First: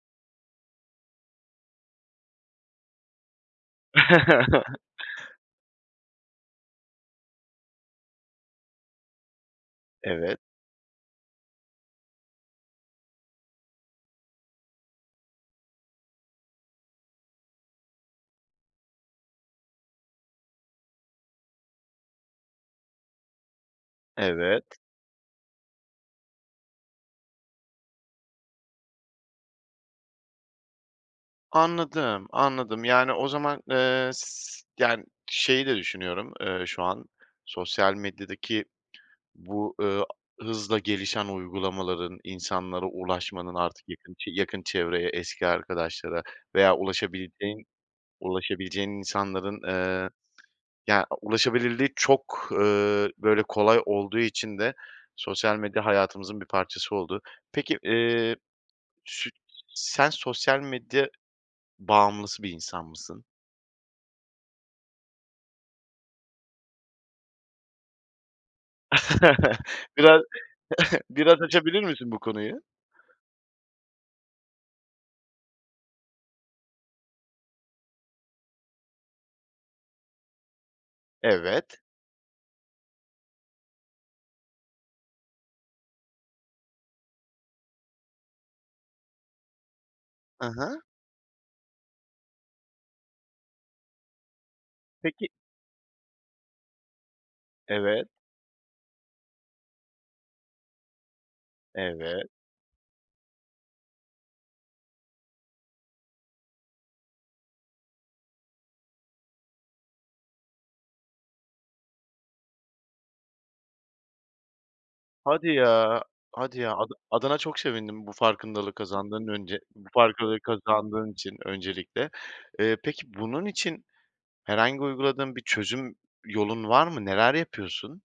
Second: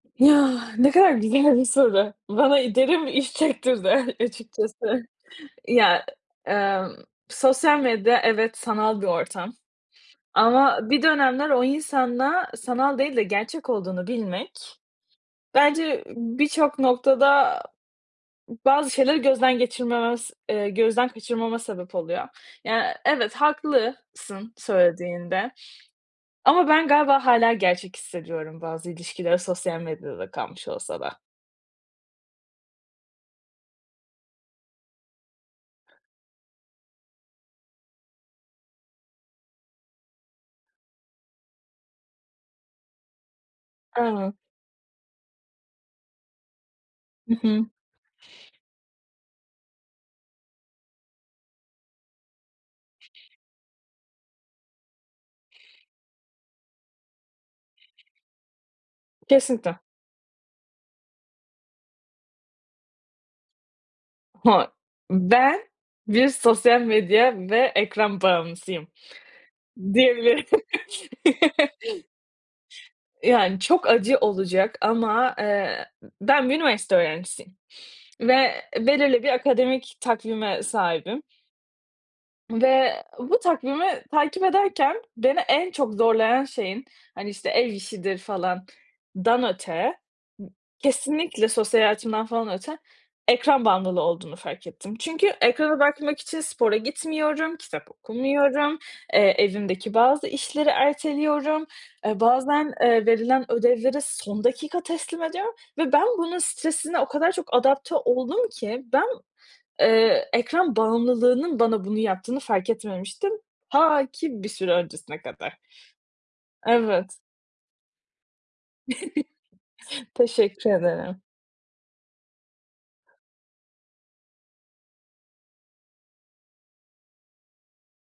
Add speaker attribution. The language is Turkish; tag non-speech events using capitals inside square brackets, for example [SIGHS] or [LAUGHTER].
Speaker 1: [SIGHS] Ya, ne kadar güzel bir soru, bana, iii, derin iç çektirdi, eh,
Speaker 2: [CHUCKLES]
Speaker 1: açıkçası. Ya, emm, sosyal medya evet, sanal bir ortam
Speaker 2: Evet.
Speaker 1: ama bir dönemler o insanla sanal değil de gerçek olduğunu bilmek bence birçok noktada bazı şeyler gözden geçirmemes ııı, gözden kaçırmama sebep oluyor. Ya, eee, evet. Haklısın,
Speaker 2: Evet.
Speaker 1: söylediğinde ama ben galiba hâlâ gerçek hissediyorum bazı ilişkileri, sosyal medyada da kalmış olsa da.
Speaker 2: Anladım, anladım. Yani, o zaman, eee, s yani, şeyi de düşünüyorum, eee, şu an sosyal medyadaki bu, ııı, hızla gelişen uygulamaların insanlara ulaşmanın artık yakın ç
Speaker 1: [UNINTELLIGIBLE]
Speaker 2: yakın çevreye, eski arkadaşlara veya
Speaker 1: I
Speaker 2: ulaşabileceğin
Speaker 1: hı.
Speaker 2: ulaşabileceğin insanların, eee, ya, ulaşabilirliği çok, ııı, böyle, kolay olduğu için de sosyal medya hayatımızın bir parçası oldu. Peki, eee, sü
Speaker 1: Kesinlikle.
Speaker 2: sen sosyal medya bağımlısı bir insan mısın?
Speaker 1: [UNINTELLIGIBLE] Ben bir sosyal medya ve ekran bağımlısıyım,
Speaker 2: [CHUCKLES] Biraz
Speaker 1: diyebilirim.
Speaker 2: [CHUCKLES] biraz açabilir
Speaker 1: [LAUGHS]
Speaker 2: misin, bu konuyu?
Speaker 1: Yani, çok acı olacak ama, eee, ben bir üniversite öğrencisiyim ve belirli bir akademik takvime sahibim.
Speaker 2: Evet.
Speaker 1: Ve bu takvimi takip ederken beni en çok zorlayan şeyin, hani, işte, ev işidir falandan öte,
Speaker 2: Hı hı.
Speaker 1: kesinlikle sosyal hayatımdan falan öte ekran bağımlılığı olduğunu fark ettim. Çünkü
Speaker 2: Peki
Speaker 1: ekrana bakmak için spora gitmiyorum, kitap
Speaker 2: Evet.
Speaker 1: okumuyorum, eee, evimdeki bazı işleri erteliyorum. Eee,
Speaker 2: Evet.
Speaker 1: bazen, eee, verilen ödevleri son dakika teslim ediyorum ve ben bunun stresine o kadar çok adapte oldum ki, ben, eee, ekran bağımlılığının bana bunu yaptığını fark etmemiştim. Ta ki bir süre öncesine
Speaker 2: Hadi
Speaker 1: kadar.
Speaker 2: ya hadi ya, ada
Speaker 1: Evet.
Speaker 2: adına çok sevindim bu farkındalığı kazandığın önce bu
Speaker 1: [CHUCKLES]
Speaker 2: farklılığı
Speaker 1: Teşekkür
Speaker 2: kazandığın
Speaker 1: ederim.
Speaker 2: için öncelikle. Eee, peki, bunun için herhangi uyguladığın bir çözüm yolun var mı? Neler yapıyorsun?